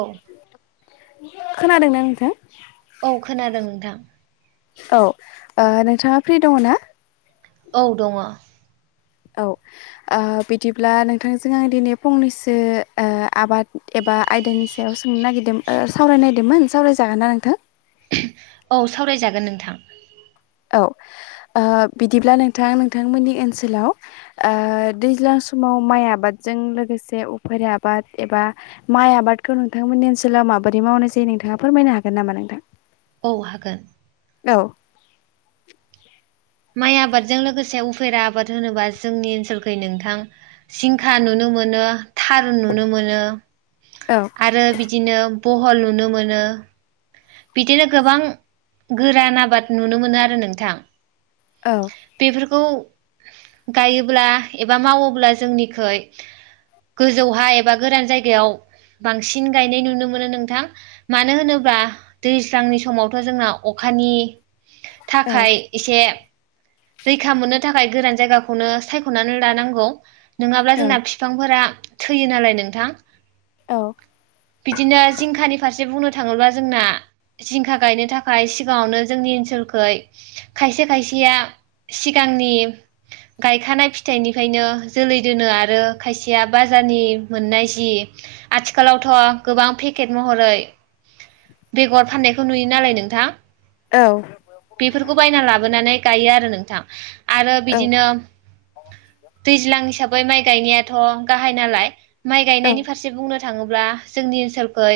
औ खोनादोंना नोंथां औ खोनादों नोंथां औ ओ नोंथाङा फ्रि दङ ना औ दङ औ ओ बिदिब्ला नोंथांजों आं दिनै फंनैसो ओ आबाद ए बा आयदानि सायाव सोंनो नागिरदों सावरायनायदोंमोन सावरायजागोन ना नोंथां। औ सावरायजागोन नोंथां औ ओ बिदिब्ला नोंथां नोंथांमोननि ओनसोलाव ओ दैज्लां समाव माइ आबादजों लोगोसे उफेरा आबाद एबा माइ आबादखौ नोंथांमोननि ओनसोलाव माबोरै मावनाय जायो नोंथाङा फोरमायनो हागोन नामा नोंथां औ हागोन औ माइ आबादजों लोगोसे उफेरा आबाद होनोबा जोंनि ओनसोलखै नोंथां जिंखा नुनो मोन नो‌ थारुन नुनो मोनो। औ आरो बिदिनो बहल नुनो मोनो। बिदिनो गोबां गोरान आबाद नुनो मोनो आरो नोंथां औ खौ गायोब्ला एबा मावोब्ला जोंनिखै गोजौहाय एबा गोरान जायगायाव बांसिन गायनाय नुनो मोनो नोंथां मानो होनोबा दैज्लांनि समावथ' जोंना अखानि औ थाखाय एसे रैखा मोननो थाखाय गोरान जायगाखौनो सायख'नानै लानांगौ। नङाब्ला औ जोंना बिफांफोरा थैयो नालाय नोंथां बिदिनो जिंखानि फारसे बुंनो थाङोब्ला जोंना जिंखा गायनो थाखाय सिगाङावनो जोंनि ओनसोलखै खायसे खायसेया सिगांनि गायखानाय फिथाइनिफायनो जोलै दोनो आरो खायसेया बाजारनि मोननाय जि आथिखालावथ' गोबां पेकेट महरै बेगर फाननायखौ नुयो नालाय नोंथां औ। बेफोरखौ बायना लाबोनानै गायो आरो नोंथां आरो औ बिदिनो दैज्लां हिसाबै माइ गायनायाथ' गाहाय नालाय माइ औ गायनायनि फारसे बुंनो था थाङोब्ला जोंनि ओनसोलखौ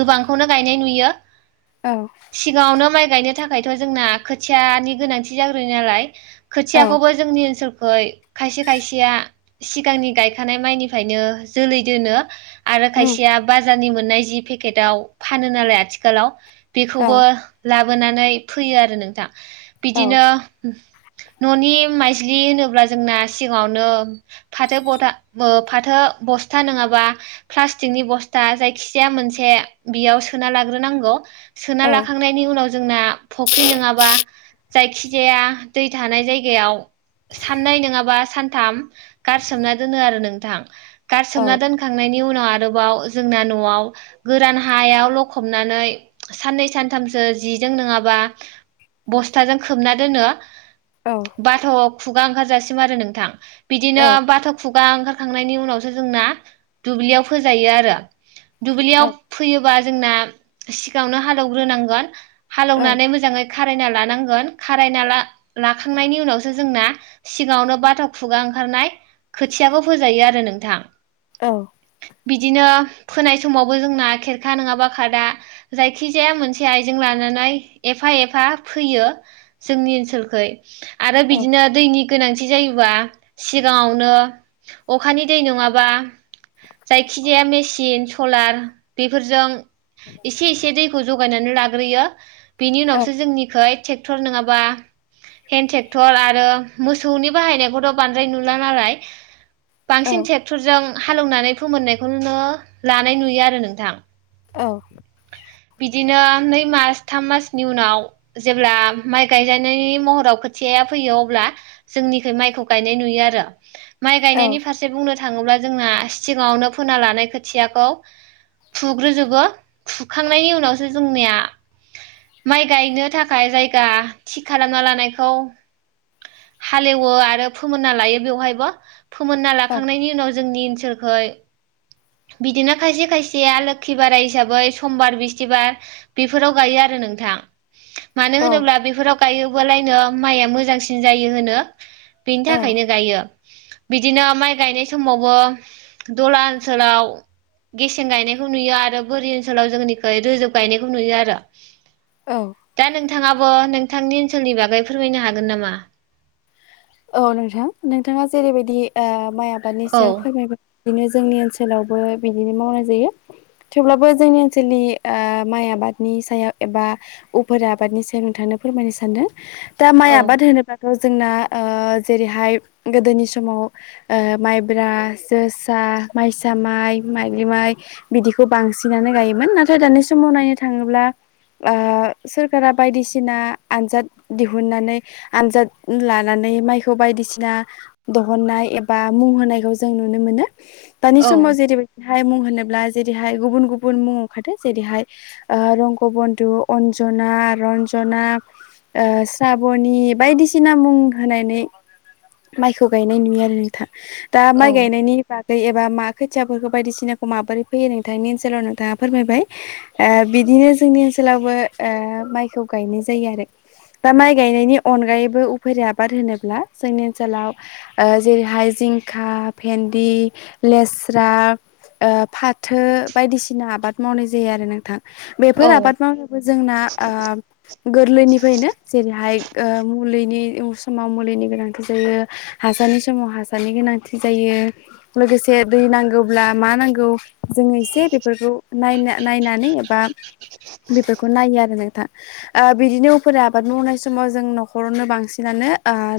गोबांखौनो गायनाय नुयो। औ। सिगाङावनो माइ गायनो थाखायथ' जोंना खोथियानि गोनांथि जाग्रो नालाय औ खोथियाखौबो जोंनि ओनसोल खै खायसे खायसेया सिगांनि गायखानाय माइनिफ्रायनो जोलै दोनो। आरो उम खायसेया बाजारनि मोननाय जि पेकेटाव फानो नालाय आथिखालाव बेखौबो औ लाबोनानै फोयो आरो नोंथां औ बिदिनो न'नि माइज्लि होनोब्ला जोंना सिगाङावनो फाथो गथा ओ फाथो बस्था नङाबा प्लाटिकनि बस्था जायखि जाया मोनसे बेयाव सोना लाग्रोनांगौ सोना औ लाखांनाय जोंना फुख्रि नोङाबा जायखिजाया दै थानाय जायगायाव साननाय नोङाबा सानथाम गारसोमना दोनो आरो नोंथां औ गारसोमना औ दोनखांनायनि उनाव आरोबाव जोंना न'आव गोरान हायाव लखबनानै साननै सान थामसो जिजों नङाबा बस्थाजों खोबना दोनो औ बाथ' खुगा ओंखारजासिम आरो नोंथां बिदिनो औ औ बाथ' खु गा ओंखारखांनायनि उनावसो जोंना दुब्लियाव फोजायो आरो दुब्लियाव औ फो बा जोंशा सिगाङावनो हालौवग्रोनांगोन औ हालेवनानै मोजाङै खारायना लानांगोन खारायना ला लाखांनायनि उनावसो जोंना सिगाङावनो बाथ' खुगा ओं खारनाय खोथियाबो फोजायो आरो नोंथां औ। बिदिनो फोनाय समावबो जोंना खेरखा नङाबा खादा जायखिजाया मोन से आइजों लानानै एफा एफा फोयो जोंनि ओनसोलखै आरो औ बिदिनो दैनि गोनांथि जायोबा सिगाङावनो अखानि दै नङाबा जायखिजाया मेसिन सलार बेफोरजों एसे एसे दैखौ जगायनानै लाग्रोयो बेनि उनावसो जोंनिखै टेक क्टर नङाबा हेन्द ट्रेक्टर आरो मोसौनि बाहायनायखौथ' बांद्राय नुला नालाय बांसिन ट्रेक्टरजों हालौनानै फोमोननायखौनो लानाय नुयो आरो नोंथां औ। बिदिनो नै मास थाम मासनि उनाव जेब्ला माइ गायजानायनि महराव खोथियाया फैयो अब्ला जोंनिखौ माइखौ गायनाय नुयो आरो माइ औ गायनायनि फारसे बुंनो थाङोब्ला जोंना सिगाङावनो फोना लानाय खोथियाखौ फुग्रोजोबो फुखांनायनि उनावसो जोंनिया माइ गायनो थाखाय जायगा थि खालामना लानायखौ हालेवो आरो फोमोनना लायो बेवहायबो फोमोनना लाखांनायनि उनाव जोंनि ओनसोलखै बिदिनो खायसे खायसेया लोखि बाराय हिसाबै समबार बिस्थिबार बेफोराव गायो आरो नोंथां मानो होनोब्ला बेफोराव गायोबालायनो माइआ मोजांसिन जायो होनो बेनि औ थाखायनो गायो बिदिनो माइ गायनाय समावबो दलाल ओनसोलाव गेसें गायनायखौ नुयो आरो बोरि ओनसोलाव जोंनिख रोजोब गायनायखौ नुयो आरो। औ। दा नोंथाङाबो नोंथांनि ओनसोलनि बागै फोरमायनो हागोन नामा? औ नोंथां नोंथाङा जेरैबायदि माइ आबादनि औ सायाव फोरमायबाय। बिदिनो जोंनि ओनसोलावबो बिदिनो मावनाय जायो। थेवब्लाबो जोंनि ओनसोलनि माइ आबादनि सायाव एबा उफोरा आबादनि सायाव नोंथां फोरमायनो सानदों दा माइ औ आबाद होनोब्लााथ' जोंना ओ जेरैहाय गोदोनि समाव माइब्रा, जोसा, माइसालि माइ माइलि माइ बिदिखौ बांसिनानो गायोमोन नाथाय दानि समाव नायनो थाङोब्ला ओ सोरखारा बायदिसिना आनजाद दिहुननानै आनजाद लानो लानानै माइखौ बायदिसिना दहननाय एबा मुं होनायखौ जों नुनो मोनो। दानि औ समाव जेरैबायदि मुं होनोब्ला जेरैहाय गुबुन गुबुन मुं ओंखारो जेरैहाय रंगबन रना रनजना ओ साबनि बायदिसिना मुं होनानै माइखौ गायनाय नुयो आरो नोंथाङ दा माइ औ गायनायनि बाद एबा मा खोथियाफोरखौ बायदिसिनाखौ माबोरै फैयो नोंथांनि ओनसोलाव नोंथाङा फोरमायबाय बि बिदिनो जोंनि ओनसोलावबो माइखौ गायनाय जायो आरो। दा माइ गायनायनि अनगायैबो उफेरा आबाद होनोब्ला जोंनि ओनसोलाव जेरैहाय जिंखा भेन्दि लेस हास्रा फाथो बायदिसिना आबाद मावनाय जायो आरो नोंथां। औ बेफोर आबाद मावनायबो जोंना ओ गोरलैनिफ्रायनो जेरैहाय मुलिनि मुलिनि समाव मुलिनि गोनांथि जायो हासारनि समाव हासारनि गोनांथि जायो लोगोसे दै नांगौब्ला मा नांगौ जोङो एसे बेफोरखौ नायनो नायनानै एबा बेफोरखौ नायो आरो नोंथां। बिदिनो उफेरा आबाद मावनाय समाव जों न'खरावनो बांसिनानो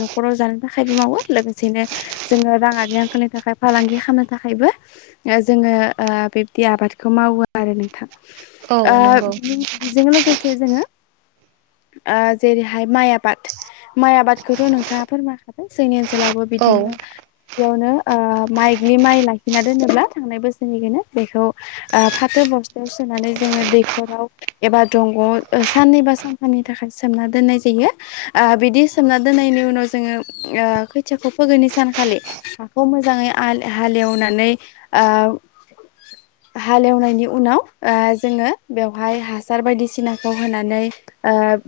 न'खराव जानो थाखायबो मावो लोगोसेनो जोङो राङ आरनि आंखालनि थाखाय फालांगि खालामनो थाखायबो जोङो बिबदि आबादखौ मावो आरो नोंथां। औ ओ नंगौ बेजों लोगोसे जोङो जेरैहाय माइ आबाद माइ आबादखौथ' नोंथाङा फोरमायखाबाय जोंनि ओनसोल जलाबो औ बिदिनो बेयावनो माइग्लि माइ लाखिना दोनोब्ला थांनाय बोसोरनिखौनो बेखौ फाथो बस्था होनानै जोङो दैखराव एबा दंग'आव साननैबा सानथामनि थाखाय सोमना दोननाय जायो। आ बिदि सोमना दोननायनि उनाव जोङो खैथियाखौ फुोगोैनि सानखालि हाखौ मोजाङै हा एवनानै ओ [unintelligible] हालेवनायनि उनाव जोङो बेवहाय हासार बायदिसिनाखौ होनानै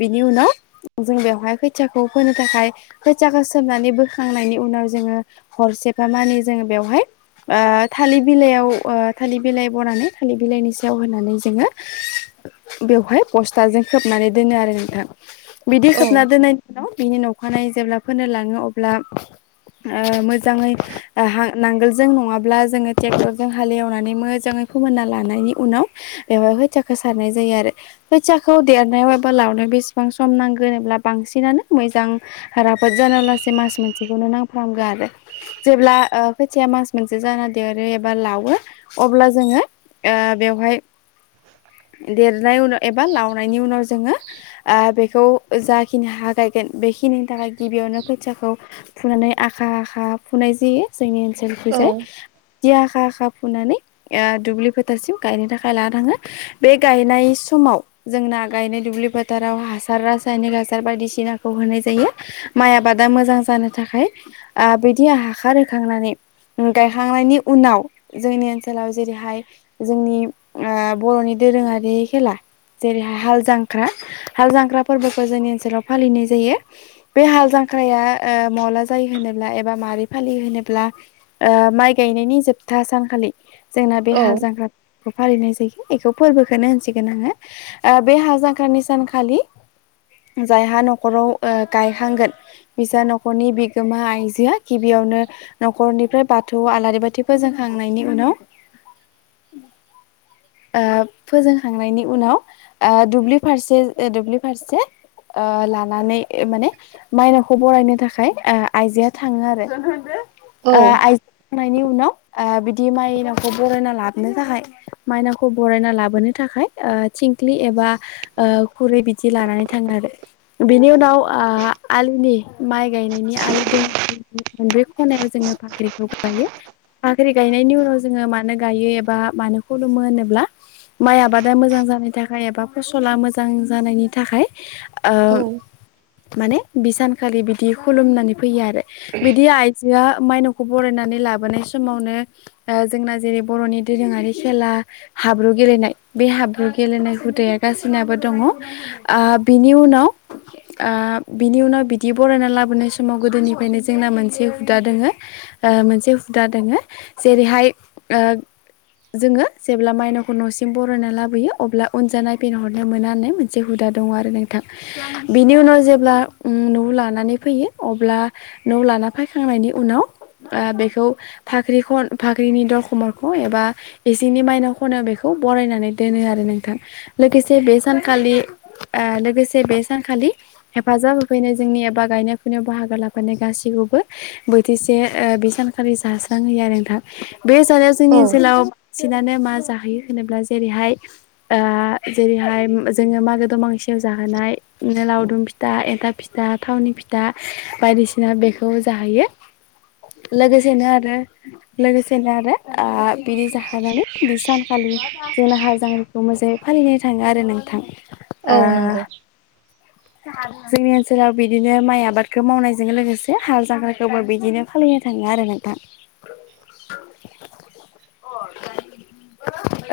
बिनि उनाव जों बेयावहाय खैथिया खौ फोनो थाखाय खोथियाखौ सोमनानै बोखांनायनि उनाव जोङो हरसेफा मानि जोङो बेवहाय ओ थालिर बिलाइयाव थालिर बिलाइ बनानै थालिर बिलाइनि सायाव होनानै जोङो बेवहाय बस्थाजों खोबनानै दोनो आरो नोंथां बिदि औ खोबना दोननाय बिनि अ'खानायै जेब्ला फोरोनो लाङो अब्ला मोजाङै नांगोलजों नङाब्ला जोङो ट्रेक्टरजों हालेवनानै मोजाङै फोमोनना लानायनि उनाव बेवहाय खोथियाखौ सारनाय जायो आरो खोथियाखौ देरनायाव एबा लावनाय बेसेबां सम नांगोन होनोब्ला बांसिनानो मोजां राफोद जाना ला मास मोनसेखौनो नांफ्रामगोन आरो जेब्ला खोथिया मास मोनसे जाना देरो एबा लावो अब्ला जोङो देरनाय उनाव एबा लावनायनि उनाव जोङो बेखौ जाखिनि हा गायगोन बेखिनिनि थाखाय गिबियावनो खोथियाखौ फुनानै आखा आखा फुनाय जायो जोंनि औ ओन्सोलखैजाय बिदि आखा आखा फुनानै दुब्लि ओ फोथारसिम गायनो थाखाय लाना थाङो बे गायनाय समाव जों ना गायनाय दुब्लि फोथाराव हासार रासायनिक हासार बायदिसिना नाखौ होनाय जायो माइ आबादा मोजां जानो थाखाय ओ बिदि हाखार होखांनानै गायखांनायनि उनाव जोंनि ओनसोलाव जेरैहाय जोंनि ओ बर'नि दोरोङारि खेला जेरैहाय हाल जांख्रा हाल जांख्रा फोरबोखौ जोंनि ओनसोलाव फालिनाय जायो बे हाल जांख्राया ओ मला जायो होनोब्ला एबा मारै फालियो होनोब्ला ओ माइ गायनायनि जोबथा सानखालि जोंना बे औ हाल जांख्रा फालिनाय जायो इखौ फोरबोखौनो होनसिगोन आङो ओ बे हालजांख्रानि सानखालि [inaudible] जायहा न'खराव ओ गायहांगोन बिसा न'खरनि बिगोमा आइजोआ गिबियावनो न'खरनिफ्राय बाथौआव आलारि बाथिखौ फोजों ओंखांनायनि उनाव [inaudible] ओ फोजोंखांनायनि उनाव ओ दुब्लि फारसे ओ दुब्लि फारसे ओ लानानै माने माइनावखौ बरायनो थाखाय ओ आइजोआ थाङो आरो औ आइज [unintelligible] नायनि उनाव ओ बिदि माइनांखौ बरायना लाबोनो थाखाय माइनांखौ बरायना लाबोनो थाखाय ओ थि थिंख्लि एबा ओ खुरै बिदि लानानै थाङो आरो बेनि उनाव आ आलिनि माइ गायनायनि आलिदों [unintelligible] मोनब्रै खना जोङो भाक्रिखौ गाइयो बाख्रि गायनायनि उनाव जोङो मानो गाइयो एबा मानो खुलुमो होनोब्ला माइ आबादा मोजां जानायनि थाखाय एबा फसला मोजां जानायनि थाखाय औ ओ माने बि सानखालि बिदि खुलुमनानै फैयो आरो बिदि आइजोआ माइनावखौ बरायनानै लाबोनाय समावनो ओ जोंना जेरै बर'नि दोरोङारि खेला हाब्रु गेलेनाय बे हाब्रु गेलेनाय हुदाया गासिनाबो दङ ओ बिनि उनाव ओ बिनि उनाव बिदि बरायना लाबोनाय समाव गोदोनिफ्रायनो जोंना मोनसे हुदा दोङो ओ मोनसे हुदा दोङो जेरैहाय ओ जोङो जेब्ला मायनावखौ न'सिम बरायना लाबोयो अब्ला उनजा नायफिनहरनो मोनानो मोनसे हुदा दङ आरो नोंथां बिनि उनाव जेब्ला उम न'आव लानानै फैयो अब्ला न'आव लाना फायखांनायनि उनाव ओ बेखौ भाख्रि खन भाख्रिनि दरखं मोखाङाव एबा इसिंनि माइनाव ख'नायाव बेखौ बरायनानै दोनो आरो नोंथां लोगोसे बे सानखालि लोगोसे बे सानखालि हेफाजाब होफैनाय जोंनि एबा गायनाय फुनायाव बाहागो लाफैनाय गासैखौबो बोथिसे ओ बे सानखालि जास्रांहोयो आरो नोंथां बे जानायाव औ जोंनि ओनसोलाव बांसिनानो मा जा होयो होनोब्ला जेरैहाय ओ जेरैहाय जोङो मागो दमासियाव जाहो हानायनो लावदुम फिथा एन्थाब फिथा थावनि फिथा बायदिसिना बेखौ जाहैयो यो लोगोसेनो आरो लोगोसेनो आरो आ बिदि जाहोनानै बि सानखालि जोंना हालजांख्राखौ मोजां फालिनो थाङो आरो नों औ नंगौ जोंनि ओनसोलाव बिदिनो माइ आबादखौ मावनायजों लोगोसे हाल जांख्राखौबो बिदिनो फालिनो था थाङो आरो नोंथां [inaudible]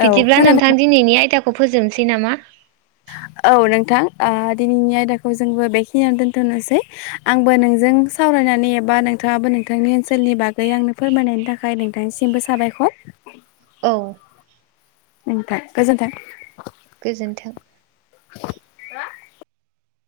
औ बिदिब्ला नोंथां खोनादों दिनैनि आयदाखौ फोजोबनोसै नामा। औ नोंथां ओ दिनैनि आयदाखौ जोंबो बेखिनियावनो दोनथ'नोसै आंबो नोंजों साव रायनानै एबा नोंथाङाबो नोंथांनि ओनसोलनि बागै आंनो फोरमायनायनि थाखाय नोंथांनिसिमबो साबायखर। औ नोंथां गोजोन्थों। गोजोन्थों।